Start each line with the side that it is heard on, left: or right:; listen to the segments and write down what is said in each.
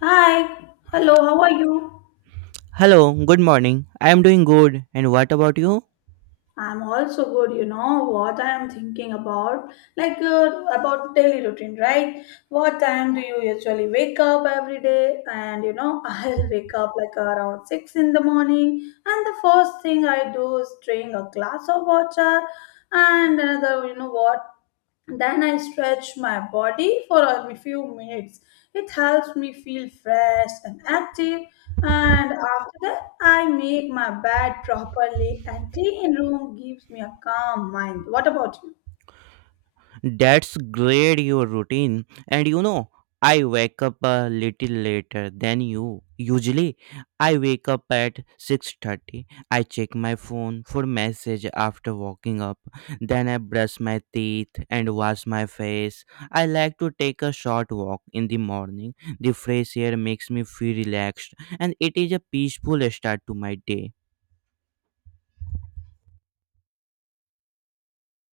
left: Hi, hello, how are you?
right: Hello, good morning. I am doing good. And what about you?
left: I'm also good, you know what I am thinking about? About daily routine, right? What time do you usually wake up every day? And you know, I'll wake up like around 6 in the morning, and the first thing I do is drink a glass of water and another, you know what? Then I stretch my body for a few minutes. It helps me feel fresh and active. And after that, I make my bed properly, and clean room gives me a calm mind. What about you?
right: That's great, your routine. And you know, I wake up a little later than you. Usually, I wake up at 6:30. I check my phone for message after waking up. Then I brush my teeth and wash my face. I like to take a short walk in the morning. The fresh air makes me feel relaxed and it is a peaceful start to my day.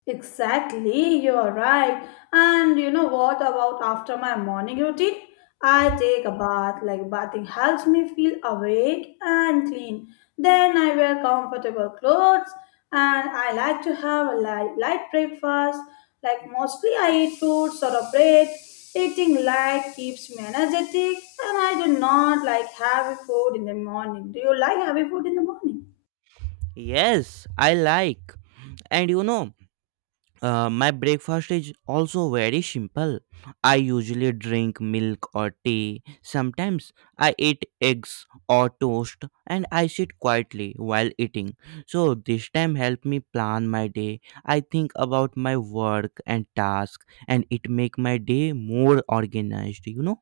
left: Exactly, you're right. And you know what about after my morning routine? I take a bath, like bathing helps me feel awake and clean. Then I wear comfortable clothes and I like to have a light breakfast. Like mostly I eat fruits or a bread. Eating light keeps me energetic and I do not like heavy food in the morning. Do you like heavy food in the morning?
right: Yes, I like. And you know, my breakfast is also very simple. I usually drink milk or tea. Sometimes I eat eggs or toast and I sit quietly while eating. So this time help me plan my day. I think about my work and task and it make my day more organized.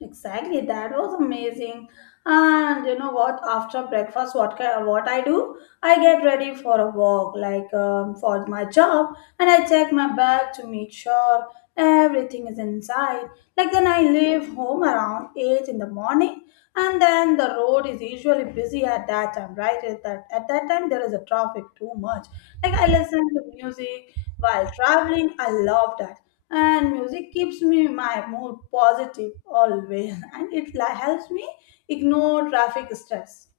left: Exactly, that was amazing. And you know what? After breakfast, what I do? I get ready for a walk, for my job, and I check my bag to make sure everything is inside. Like then I leave home around eight in the morning, and then the road is usually busy at that time, right? At that time there is a traffic too much. Like I listen to music while traveling. I love that and music keeps me my mood positive always and helps me ignore traffic stress.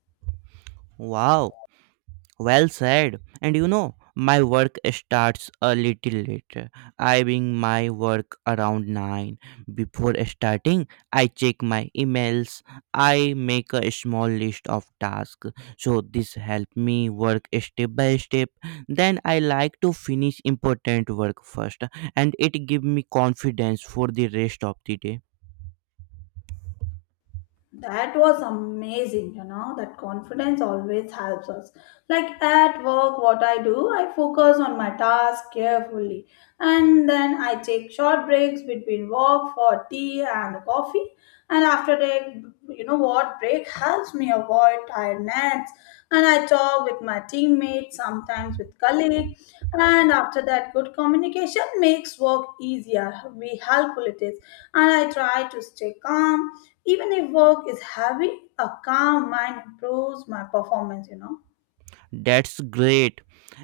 right: Wow. Well said. And you know, my work starts a little later. I bring my work around 9. Before starting, I check my emails. I make a small list of tasks. So this help me work step by step. Then I like to finish important work first and it give me confidence for the rest of the day.
left: That was amazing, you know, that confidence always helps us. Like at work, what I do, I focus on my task carefully, and then I take short breaks between work for tea and coffee. And after that, you know what, break helps me avoid tiredness, and I talk with my teammates, sometimes with colleagues. And after that, good communication makes work easier. We helpful it is. And I try to stay calm. Even if work is heavy, a calm mind improves my performance, you know.
right: That's great.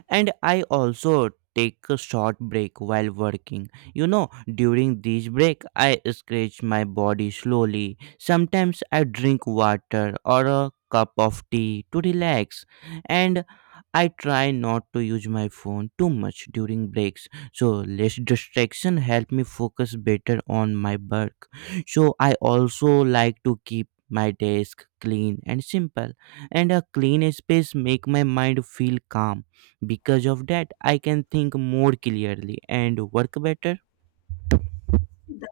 right: And I also take a short break while working. You know, during this break, I scratch my body slowly. Sometimes I drink water or a cup of tea to relax. And I try not to use my phone too much during breaks. So less distraction help me focus better on my work. So I also like to keep my desk clean and simple and a clean space make my mind feel calm because of that I can think more clearly and work better.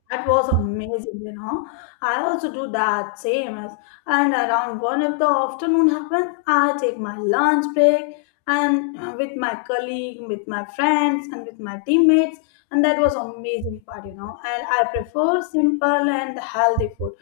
left: That was amazing, you know. I also do that same as and around one of the afternoon happens, I take my lunch break and with my colleague, with my friends, and with my teammates, and that was amazing part, you know. And I prefer simple and healthy food.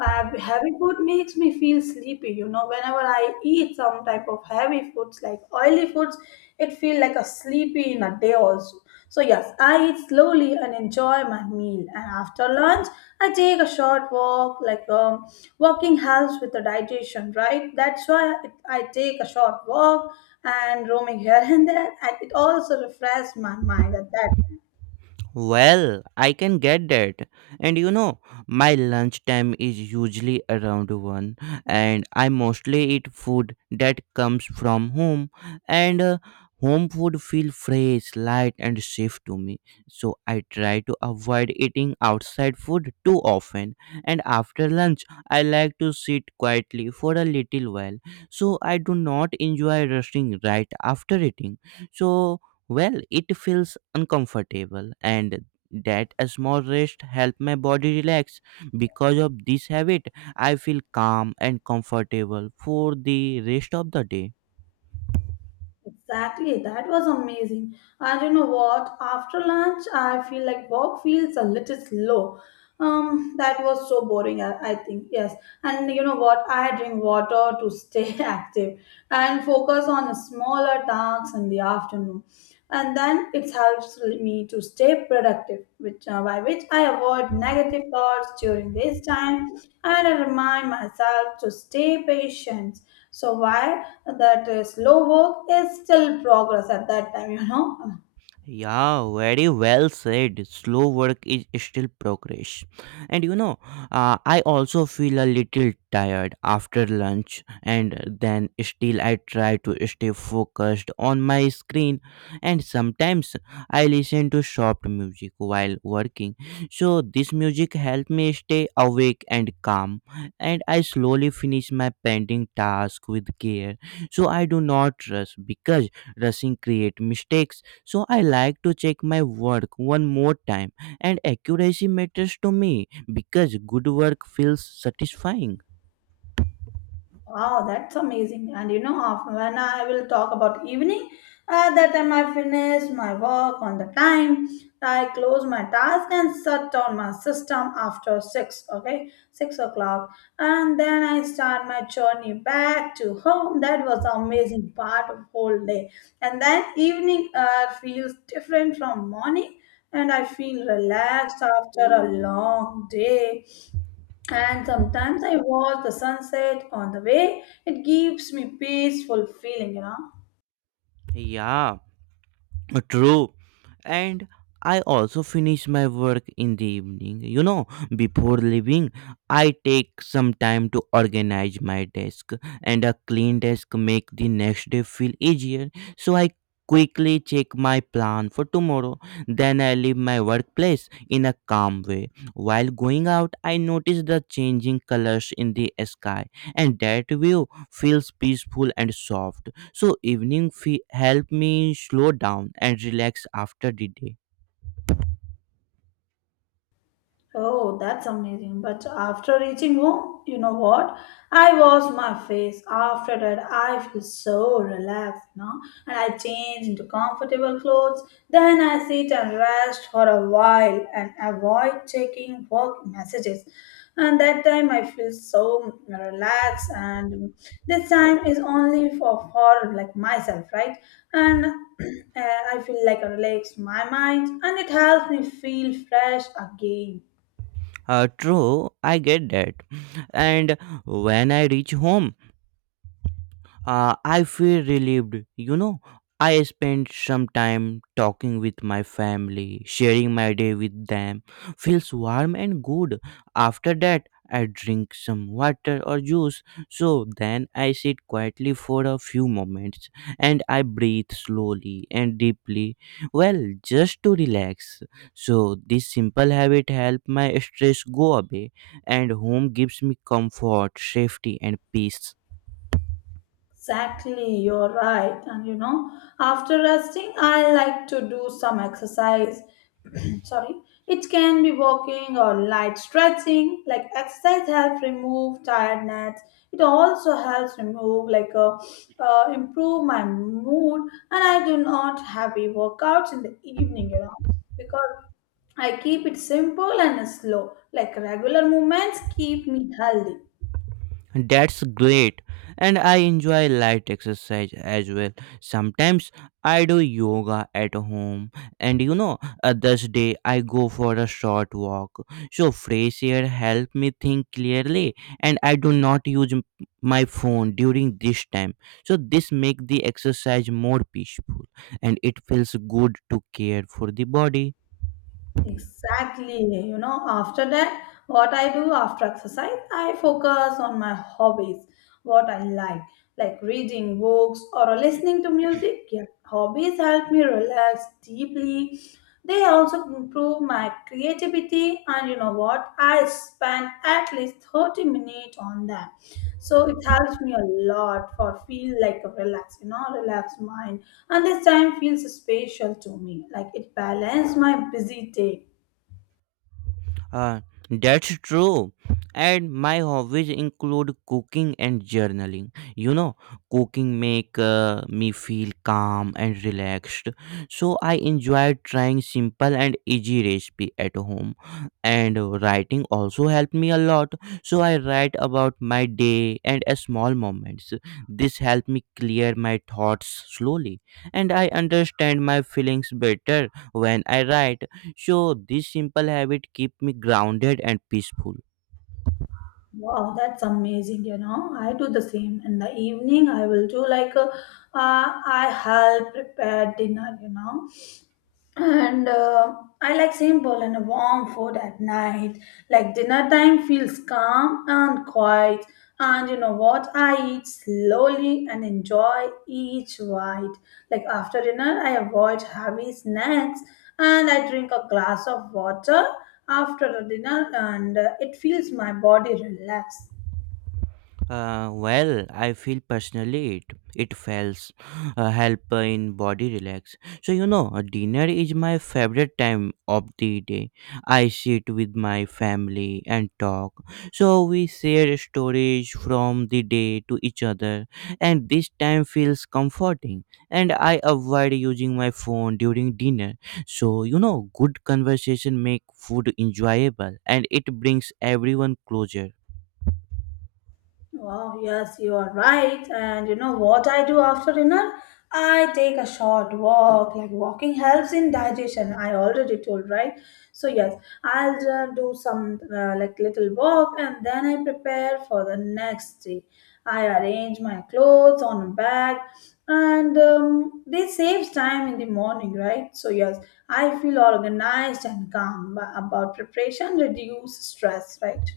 left: Heavy food makes me feel sleepy. You know, whenever I eat some type of heavy foods like oily foods, it feels like a sleepy in a day also. So yes, I eat slowly and enjoy my meal. And after lunch, I take a short walk. Walking helps with the digestion, right? That's why I take a short walk and roaming here and there, and it also refreshes my mind at that.
right: Well, I can get that. And you know, my lunchtime is usually around 1 and I mostly eat food that comes from home and home food feel fresh, light and safe to me. So I try to avoid eating outside food too often and after lunch I like to sit quietly for a little while. So I do not enjoy rushing right after eating. So well, it feels uncomfortable, and that a small rest helps my body relax. Because of this habit, I feel calm and comfortable for the rest of the day.
left: Exactly, that was amazing. And you know what? After lunch, I feel like work feels a little slow. That was so boring, I think. Yes. And you know what? I drink water to stay active and focus on smaller tasks in the afternoon. And then it helps me to stay productive, which by which I avoid negative thoughts during this time and I remind myself to stay patient. So why that slow work is still progress at that time, you know?
right: Yeah, very well said. Slow work is still progress. And you know, I also feel a little tired after lunch, and then still I try to stay focused on my screen. And sometimes I listen to soft music while working. So this music helps me stay awake and calm. And I slowly finish my pending task with care. So I do not rush because rushing creates mistakes, so I like to check my work one more time, and accuracy matters to me because good work feels satisfying.
left: Wow, that's amazing. And you know, when I will talk about evening, at that time I finish my work on the time. I close my task and shut down my system after six, okay, 6 o'clock. And then I start my journey back to home. That was the amazing part of whole day. And then evening feels different from morning and I feel relaxed after a long day and sometimes I watch the sunset on the way. It gives me peaceful feeling, you know.
right: Yeah, true. And I also finish my work in the evening. You know, before leaving, I take some time to organize my desk, and a clean desk make the next day feel easier. So I quickly check my plan for tomorrow. Then I leave my workplace in a calm way. While going out, I notice the changing colors in the sky, and that view feels peaceful and soft. So evening fee help me slow down and relax after the day.
left: Oh, that's amazing. But after reaching home, you know what? I wash my face. After that, I feel so relaxed, you know. And I change into comfortable clothes. Then I sit and rest for a while and avoid checking work messages. And that time I feel so relaxed. And this time is only for like myself, right? And I feel like I relax my mind and it helps me feel fresh again.
right: True, I get that. And when I reach home, I feel relieved. You know, I spent some time talking with my family, sharing my day with them. Feels warm and good. After that, I drink some water or juice. So then I sit quietly for a few moments and I breathe slowly and deeply. Well, just to relax. So this simple habit helps my stress go away and home gives me comfort, safety and peace.
left: Exactly, you're right. And you know, after resting, I like to do some exercise. Sorry, it can be walking or light stretching. Like exercise helps remove tiredness. It also helps remove improve my mood. And I do not heavy workouts in the evening. You know, because I keep it simple and slow. Like regular movements keep me healthy.
right: That's great. And I enjoy light exercise as well. Sometimes I do yoga at home, and you know, others day I go for a short walk. So fresh air help me think clearly, and I do not use my phone during this time. So this make the exercise more peaceful, and it feels good to care for the body.
left: Exactly. You know, after that, what I do after exercise, I focus on my hobbies, what I like reading books or listening to music. Yeah, hobbies help me relax deeply. They also improve my creativity, and you know what? I spend at least 30 minutes on them. So it helps me a lot for feel like a relax, you know, relaxed mind. And this time feels special to me. Like it balanced my busy day.
right: Uh, that's true. And my hobbies include cooking and journaling. You know, cooking make me feel calm and relaxed. So I enjoy trying simple and easy recipe at home. And writing also helped me a lot. So I write about my day and small moments. This helped me clear my thoughts slowly, and I understand my feelings better when I write, so this simple habit keep me grounded and peaceful.
left: Wow, that's amazing, you know. I do the same. In the evening, I will do I help prepare dinner, you know. And I like simple and warm food at night. Like dinner time feels calm and quiet, and you know what, I eat slowly and enjoy each bite. Like after dinner, I avoid heavy snacks and I drink a glass of water after the dinner, and it feels my body relax.
right: Well, I feel personally it it feels help in body relax. So you know, dinner is my favorite time of the day. I sit with my family and talk. So we share stories from the day to each other, and this time feels comforting. And I avoid using my phone during dinner. So you know, good conversation make food enjoyable, and it brings everyone closer.
left: Wow, yes, you are right. And you know what I do after dinner? I take a short walk. Like walking helps in digestion. I already told, right? So yes, I'll do some like little walk and then I prepare for the next day. I arrange my clothes on a bag and this saves time in the morning, right? So yes, I feel organized and calm about preparation, reduce stress, right?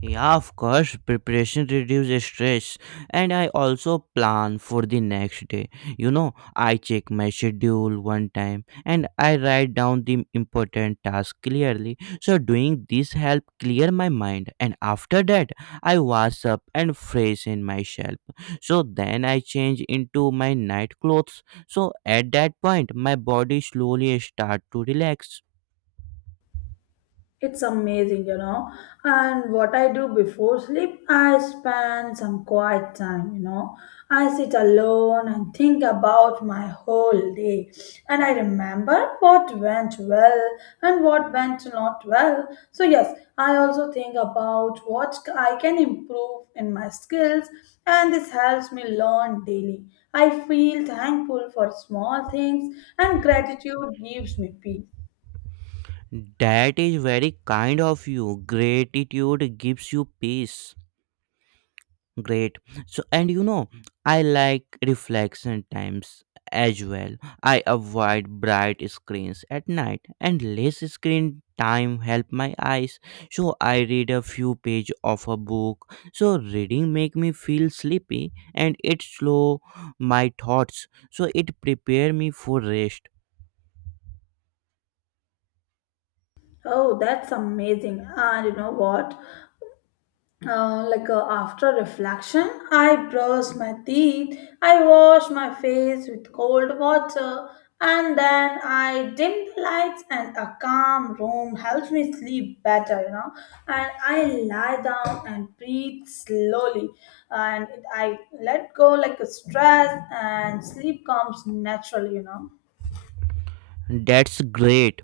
right: Yeah, of course, preparation reduces stress, and I also plan for the next day. You know, I check my schedule one time and I write down the important tasks clearly. So, doing this help clear my mind, and after that, I wash up and freshen myself. So, then I change into my night clothes. So, at that point, my body slowly start to relax.
left: It's amazing, you know. And what I do before sleep, I spend some quiet time, you know. I sit alone and think about my whole day. And I remember what went well and what went not well. So, yes, I also think about what I can improve in my skills, and this helps me learn daily. I feel thankful for small things, and gratitude gives me peace.
right: That is very kind of you. Gratitude gives you peace. Great. So, and you know, I like reflection times as well. I avoid bright screens at night, and less screen time help my eyes. So I read a few page of a book. So reading make me feel sleepy, and it slow my thoughts. So it prepare me for rest.
left: Oh, that's amazing. And you know what? After reflection, I brush my teeth, I wash my face with cold water, and then I dim the lights, and a calm room helps me sleep better, you know. And I lie down and breathe slowly, and I let go like a stress, and sleep comes naturally, you know.
right: That's great,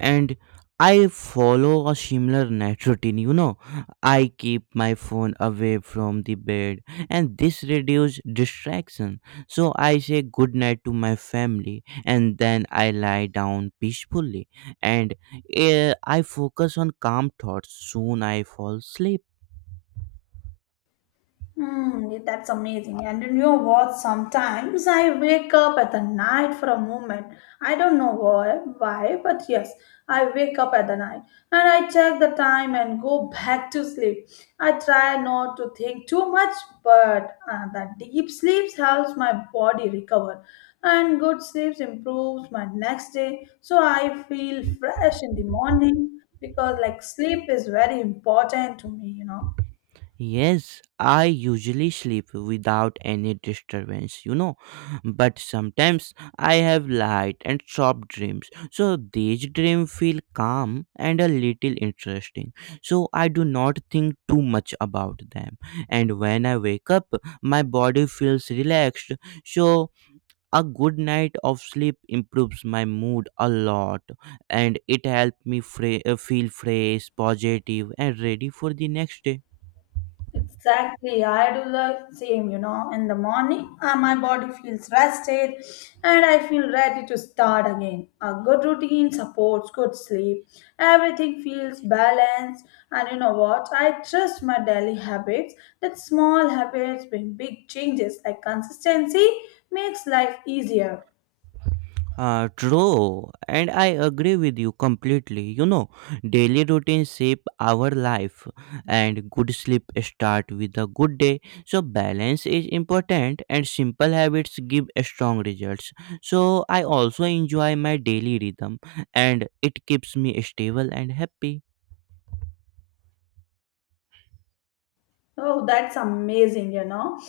right: and I follow a similar night routine, you know. I keep my phone away from the bed and this reduces distraction. So I say good night to my family and then I lie down peacefully and I focus on calm thoughts. Soon I fall asleep.
left: Mm, that's amazing. And you know what? Sometimes I wake up at the night for a moment. I don't know why, but yes, I wake up at the night and I check the time and go back to sleep. I try not to think too much, but the deep sleep helps my body recover, and good sleep improves my next day. So I feel fresh in the morning because like sleep is very important to me, you know.
right: Yes, I usually sleep without any disturbance, you know, but sometimes I have light and soft dreams. So these dreams feel calm and a little interesting. So I do not think too much about them. And when I wake up, my body feels relaxed. So a good night of sleep improves my mood a lot and it helps me feel fresh, positive, and ready for the next day.
left: Exactly, I do the same, you know. In the morning, my body feels rested and I feel ready to start again. A good routine supports good sleep, everything feels balanced. And you know what? I trust my daily habits that small habits bring big changes, like consistency makes life easier.
right: True, and I agree with you completely. You know, daily routines shape our life, and good sleep start with a good day. So balance is important, and simple habits give strong results. So I also enjoy my daily rhythm, and it keeps me stable and happy.
left: Oh, that's amazing, you know.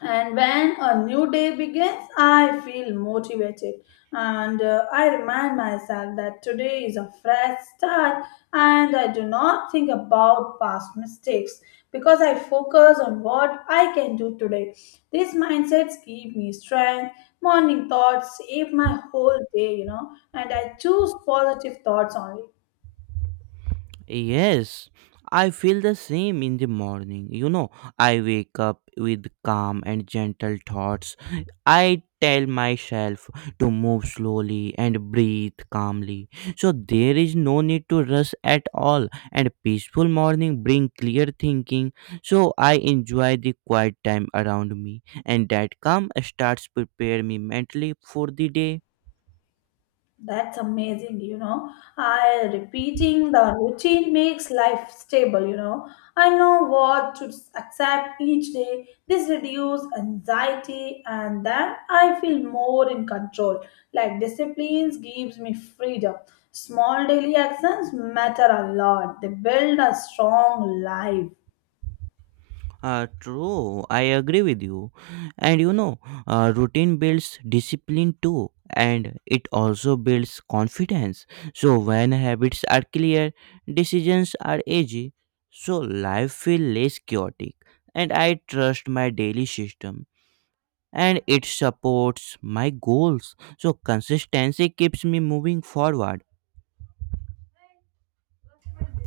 left: And when a new day begins, I feel motivated and I remind myself that today is a fresh start and I do not think about past mistakes because I focus on what I can do today. These mindsets give me strength. Morning thoughts save my whole day, you know, and I choose positive thoughts only.
right: Yes, I feel the same in the morning. You know, I wake up with calm and gentle thoughts. I tell myself to move slowly and breathe calmly. So there is no need to rush at all and peaceful morning bring clear thinking. So I enjoy the quiet time around me and that calm starts prepare me mentally for the day.
left: That's amazing, you know. I repeating the routine makes life stable, you know. I know what to accept each day. This reduce anxiety and then I feel more in control. Like disciplines gives me freedom. Small daily actions matter a lot. They build a strong life.
right: True, I agree with you. And you know, routine builds discipline too, and it also builds confidence. So, when habits are clear, decisions are easy. So, life feels less chaotic, and I trust my daily system and it supports my goals. So, consistency keeps me moving forward.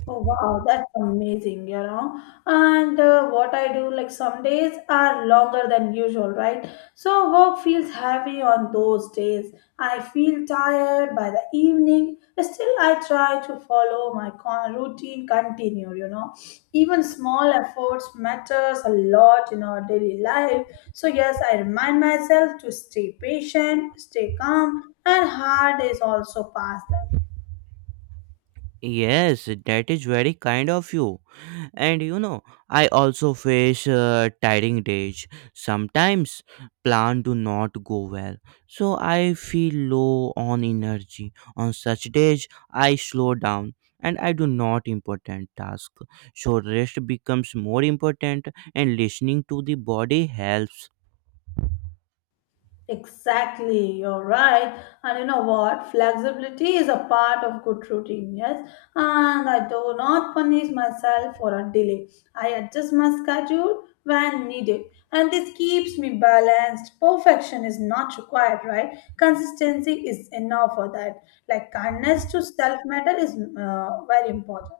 left: Oh wow, that's amazing, you know. And what I do, like some days are longer than usual, right? So work feels heavy on those days. I feel tired by the evening. Still, I try to follow my routine, continue, you know. Even small efforts matters a lot in our daily life. So yes, I remind myself to stay patient, stay calm, and hard days also pass them.
right: Yes, that is very kind of you. And you know, I also face tiring days sometimes. Plan do not go well, so I feel low on energy. On such days I slow down and I do not important task. So rest becomes more important, and listening to the body helps.
left: Exactly, you're right. And you know what? Flexibility is a part of good routine, yes. And I do not punish myself for a delay. I adjust my schedule when needed. And this keeps me balanced. Perfection is not required, right? Consistency is enough for that. Like kindness to self matter is very important.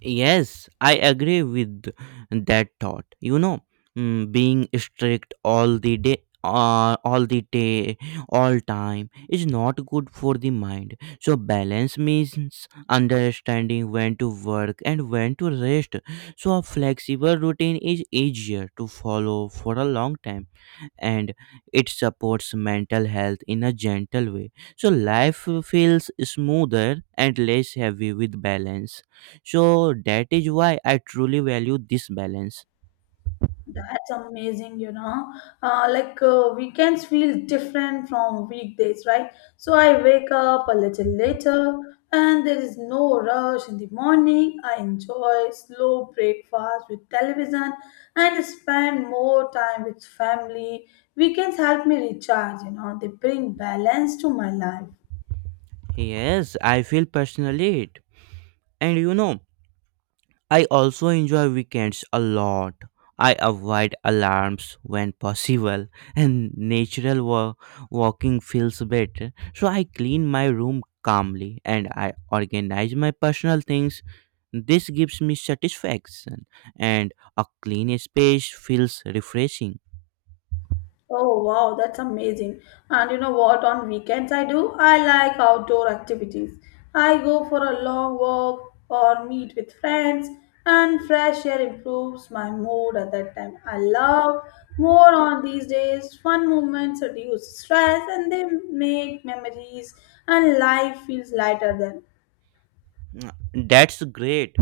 right: Yes, I agree with that thought. You know, being strict all the day, all time is not good for the mind. So balance means understanding when to work and when to rest. So a flexible routine is easier to follow for a long time and it supports mental health in a gentle way. So life feels smoother and less heavy with balance. So that is why I truly value this balance.
left: That's amazing, you know. Weekends feel different from weekdays, right? So I wake up a little later and there is no rush in the morning. I enjoy slow breakfast with television and spend more time with family. Weekends help me recharge, you know, they bring balance to my life.
right: Yes, I feel personally it. And you know, I also enjoy weekends a lot. I avoid alarms when possible, and natural walking feels better. So I clean my room calmly and I organize my personal things. This gives me satisfaction, and a clean space feels refreshing.
left: Oh wow, that's amazing. And you know what? On weekends, I do. I like outdoor activities. I go for a long walk or meet with friends, and fresh air improves my mood at that time. I love more on these days. Fun moments reduce stress and they make memories, and life feels lighter then.
right: That's great.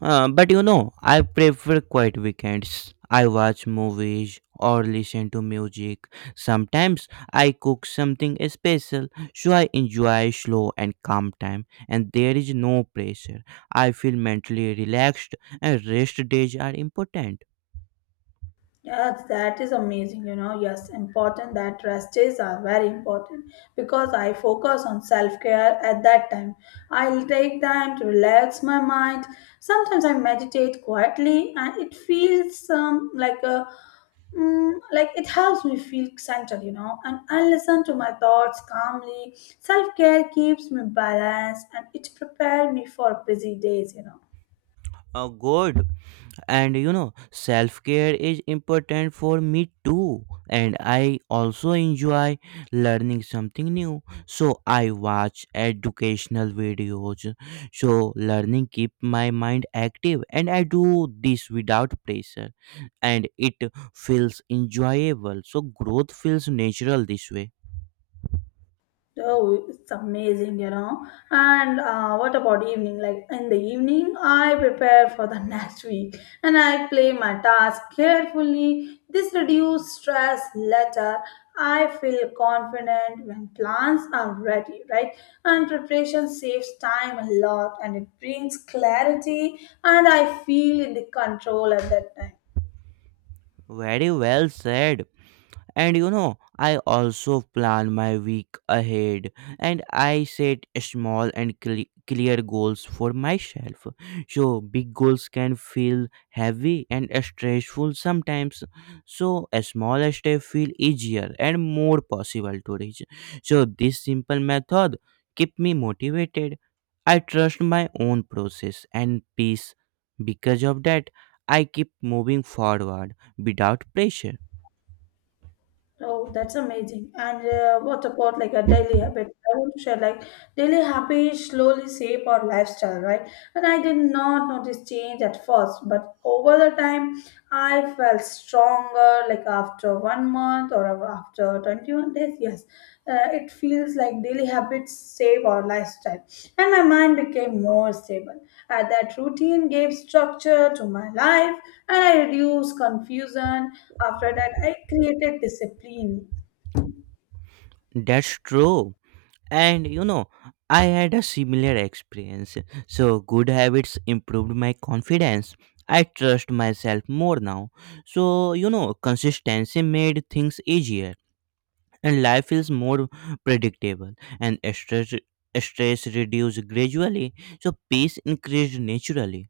right: But you know, I prefer quiet weekends. I watch movies or listen to music. Sometimes I cook something special, so I enjoy slow and calm time, and there is no pressure. I feel mentally relaxed, and rest days are important.
left: Yes, that is amazing. You know, yes, important that rest days are very important because I focus on self care at that time. I'll take time to relax my mind. Sometimes I meditate quietly, and it feels like it helps me feel centered. You know, and I listen to my thoughts calmly. Self care keeps me balanced, and it prepares me for busy days. You know.
right: Oh, good. And you know, self care is important for me too, and I also enjoy learning something new. So I watch educational videos, so learning keep my mind active and I do this without pressure, and it feels enjoyable. So growth feels natural this way.
left: Oh, it's amazing, you know. And what about evening? Like in the evening, I prepare for the next week and I play my task carefully. This reduces stress later. I feel confident when plans are ready, right? And preparation saves time a lot and it brings clarity, and I feel in the control at that time.
right: Very well said. And you know, I also plan my week ahead and I set small and clear goals for myself. So, big goals can feel heavy and stressful sometimes. So, a small step feel easier and more possible to reach. So, this simple method keep me motivated. I trust my own process and peace. Because of that, I keep moving forward without pressure.
left: Oh, that's amazing. And what about like a daily habit? I want to share like daily habits slowly shape our lifestyle, right? And I did not notice change at first, but over the time, I felt stronger like after one month or after 21 days, yes, it feels like daily habits save our lifestyle. And my mind became more stable. That routine gave structure to my life and I reduced confusion. After that, I created discipline.
right: That's true. And you know, I had a similar experience. So good habits improved my confidence. I trust myself more now. So you know, consistency made things easier, and life feels more predictable. And stress reduced gradually, so peace increased naturally.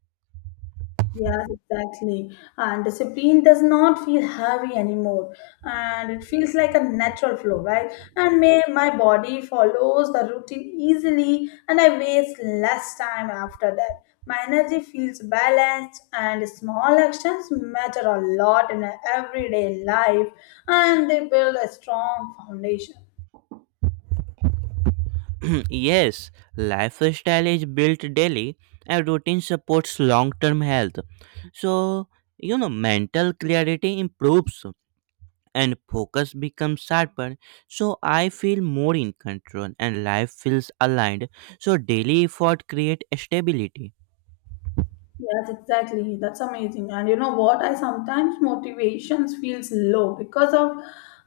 left: Yes, exactly. And discipline does not feel heavy anymore, and it feels like a natural flow, right? And may my body follows the routine easily, and I waste less time after that. My energy feels balanced, and small actions matter a lot in a everyday life, and they build a strong foundation.
right: Yes, lifestyle is built daily, and routine supports long-term health. So you know, mental clarity improves and focus becomes sharper. So I feel more in control and life feels aligned. So daily effort create stability.
left: Yes, exactly. That's amazing. And you know what? I sometimes motivations feels low because of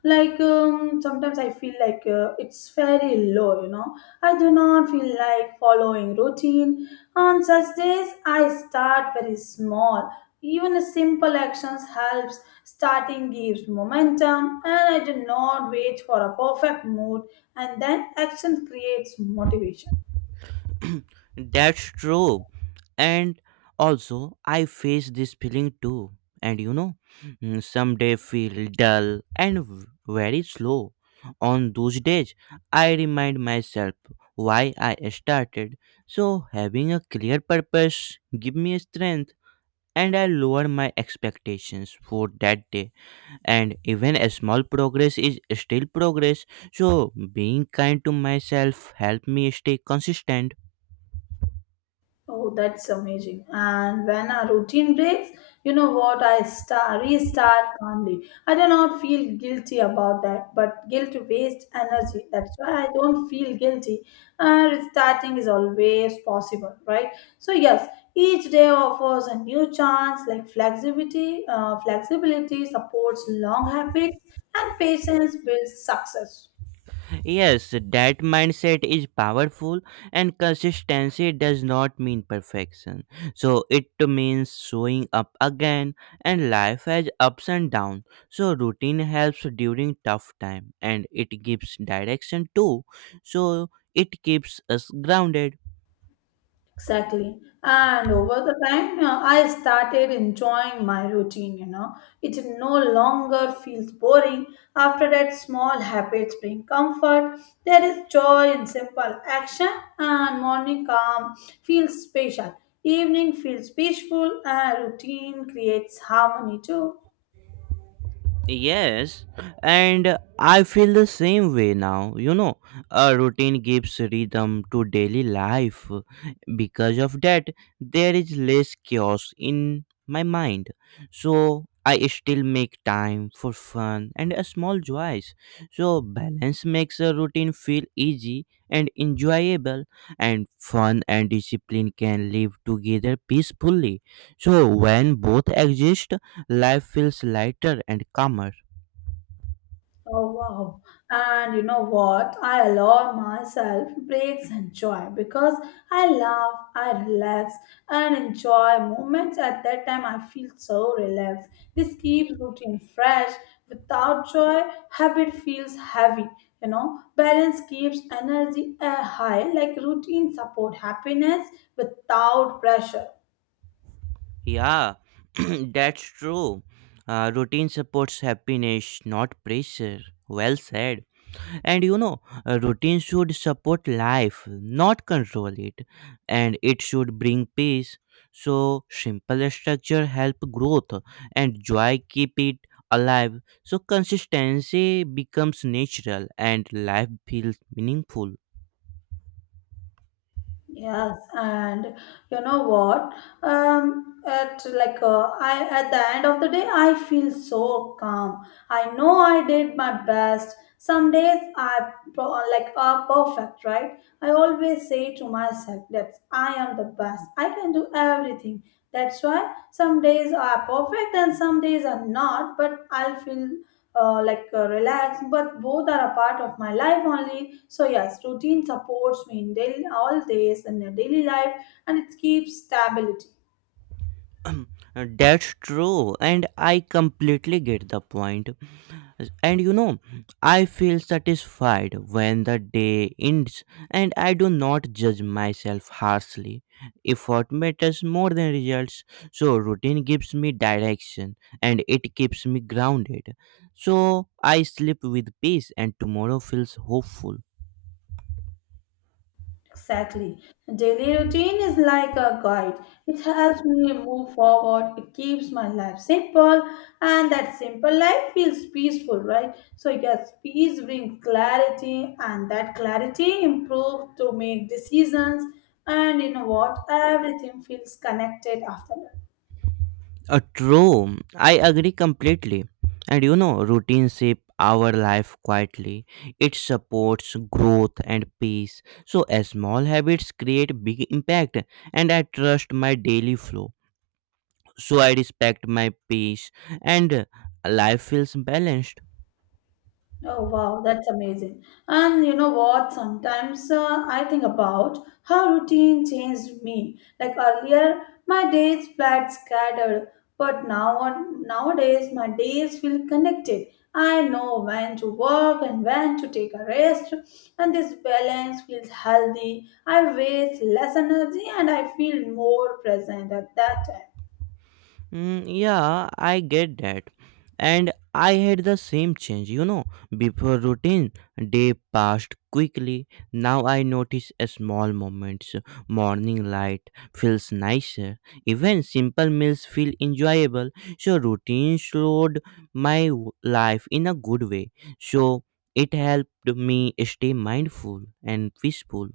left: like sometimes I feel like it's very low, you know. I do not feel like following routine. On such days, I start very small. Even a simple actions helps. Starting gives momentum, and I do not wait for a perfect mood, and then action creates motivation.
right: That's true. And also I face this feeling too. And you know, some day feel dull and very slow. On those days, I remind myself why I started. So having a clear purpose give me strength, and I lower my expectations for that day. And even a small progress is still progress. So being kind to myself help me stay consistent.
left: Oh, that's amazing. And when a routine breaks, you know what? I start, restart calmly. I do not feel guilty about that, but guilt wastes energy. That's why I don't feel guilty. Restarting is always possible, right? So yes, each day offers a new chance. Like flexibility supports long habits, and patience builds success.
right: Yes, that mindset is powerful, and consistency does not mean perfection. So it means showing up again. And life has ups and downs, so routine helps during tough time, and it gives direction too. So it keeps us grounded.
left: Exactly. And over the time, I started enjoying my routine, you know. It no longer feels boring. After that, small habits bring comfort. There is joy in simple action, and morning calm feels special. Evening feels peaceful, and routine creates harmony too.
right: Yes, and I feel the same way now. You know, a routine gives rhythm to daily life. Because of that, there is less chaos in my mind. So I still make time for fun and a small joys. So balance makes a routine feel easy and enjoyable, and fun and discipline can live together peacefully. So when both exist, life feels lighter and calmer.
left: Oh wow. And you know what? I allow myself breaks and joy because I laugh, I relax, and enjoy moments at that time I feel so relaxed. This keeps routine fresh. Without joy, habit feels heavy. You know, balance keeps energy high, like routine support happiness without pressure.
right: Yeah, that's true. Routine supports happiness, not pressure. Well said. And you know, a routine should support life, not control it. And it should bring peace. So, simple structure help growth, and joy keep it alive. So, consistency becomes natural and life feels meaningful.
left: Yes, and you know what? At like I at the end of the day, I feel so calm. I know I did my best. Some days I pro- like are perfect, right? I always say to myself that I am the best. I can do everything. That's why some days are perfect and some days are not. But I'll feel relax but both are a part of my life only, so yes, routine supports me in daily all days in the daily life and it keeps stability.
right: That's true, and I completely get the point. And you know, I feel satisfied when the day ends, and I do not judge myself harshly. Effort matters more than results, so routine gives me direction, and it keeps me grounded. So I sleep with peace, and tomorrow feels hopeful.
left: Exactly, daily routine is like a guide. It helps me move forward, it keeps my life simple, and that simple life feels peaceful, right? So yes, peace brings clarity and that clarity improves to make decisions, and you know what, everything feels connected after that.
right: True, I agree completely. And you know, routine shape our life quietly. It supports growth and peace. So, small habits create big impact, and I trust my daily flow. So, I respect my peace, and life feels balanced.
left: Oh wow, that's amazing. And you know what? Sometimes I think about how routine changed me. Like earlier, my days felt scattered, but now nowadays my days feel connected. I know when to work and when to take a rest, and this balance feels healthy. I waste less energy and I feel more present at that time.
right: Yeah, I get that. And I had the same change, you know. Before routine, day passed quickly. Now I notice a small moments. Morning light feels nicer. Even simple meals feel enjoyable. So routine slowed my life in a good way. So it helped me stay mindful and peaceful.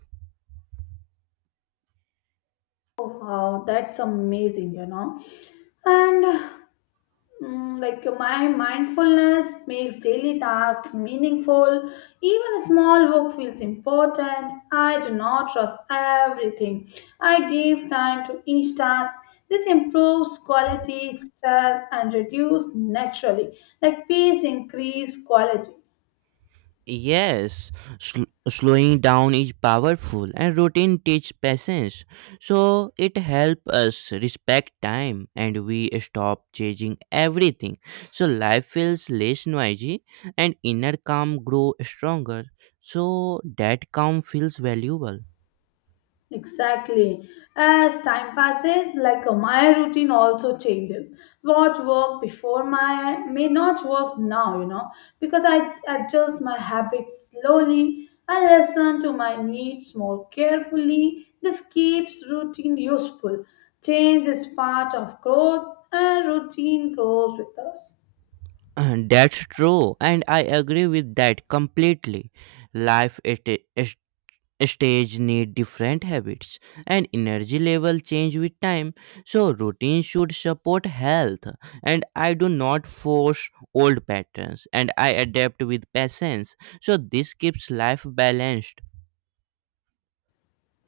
left: Oh wow, that's amazing, you know. And my mindfulness makes daily tasks meaningful, even small work feels important. I do not rush everything, I give time to each task. This improves quality, stress and reduce naturally, like peace increase quality.
right: Yes, slowing down is powerful, and routine teaches patience. So it helps us respect time, and we stop chasing everything. So life feels less noisy and inner calm grow stronger. So that calm feels valuable.
left: Exactly. As time passes, like my routine also changes. What worked before my may not work now, you know, because I adjust my habits slowly. I listen to my needs more carefully. This keeps routine useful. Change is part of growth, and routine grows with us.
right: And that's true, and I agree with that completely. Life it is stage need different habits, and energy level change with time. So routine should support health, and I do not force old patterns, and I adapt with patience. So this keeps life balanced.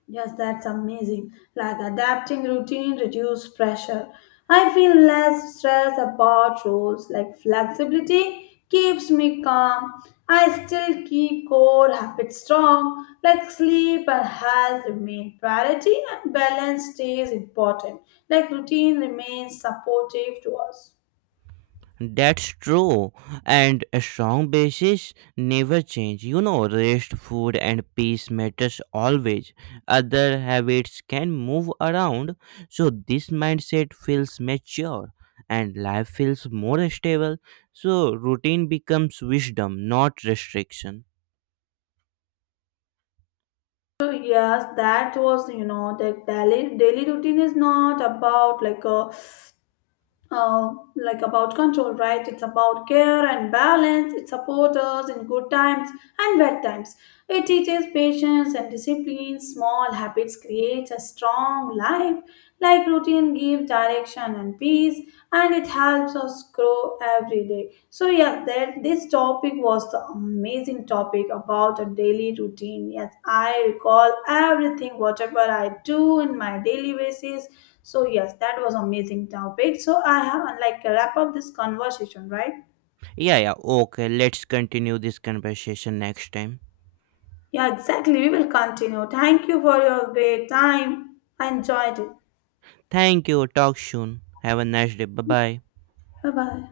left: Yes, that's amazing. Like adapting routine reduce pressure. I feel less stress about roles. Like flexibility keeps me calm. I still keep core habits strong. Like sleep and health remain priority and balance stays important. Like routine remains supportive to us.
right: That's true, and a strong basis never change. You know, rest, food, and peace matters always. Other habits can move around, so this mindset feels mature, and life feels more stable. So routine becomes wisdom, not restriction.
left: So yes, that was, you know, the daily routine is not about like a like about control, right? It's about care and balance. It supports us in good times and bad times. It teaches patience and discipline. Small habits create a strong life. Like routine gives direction and peace and it helps us grow every day. So yeah, that this topic was the amazing topic about a daily routine. Yes, I recall everything whatever I do in my daily basis. So yes, that was amazing topic. So I have like wrap up this conversation, right?
right: Yeah, yeah. Okay, let's continue this conversation next time.
left: Yeah, exactly. We will continue. Thank you for your great time. I enjoyed it.
right: Thank you. Talk soon. Have a nice day. Bye bye.
left: Bye bye.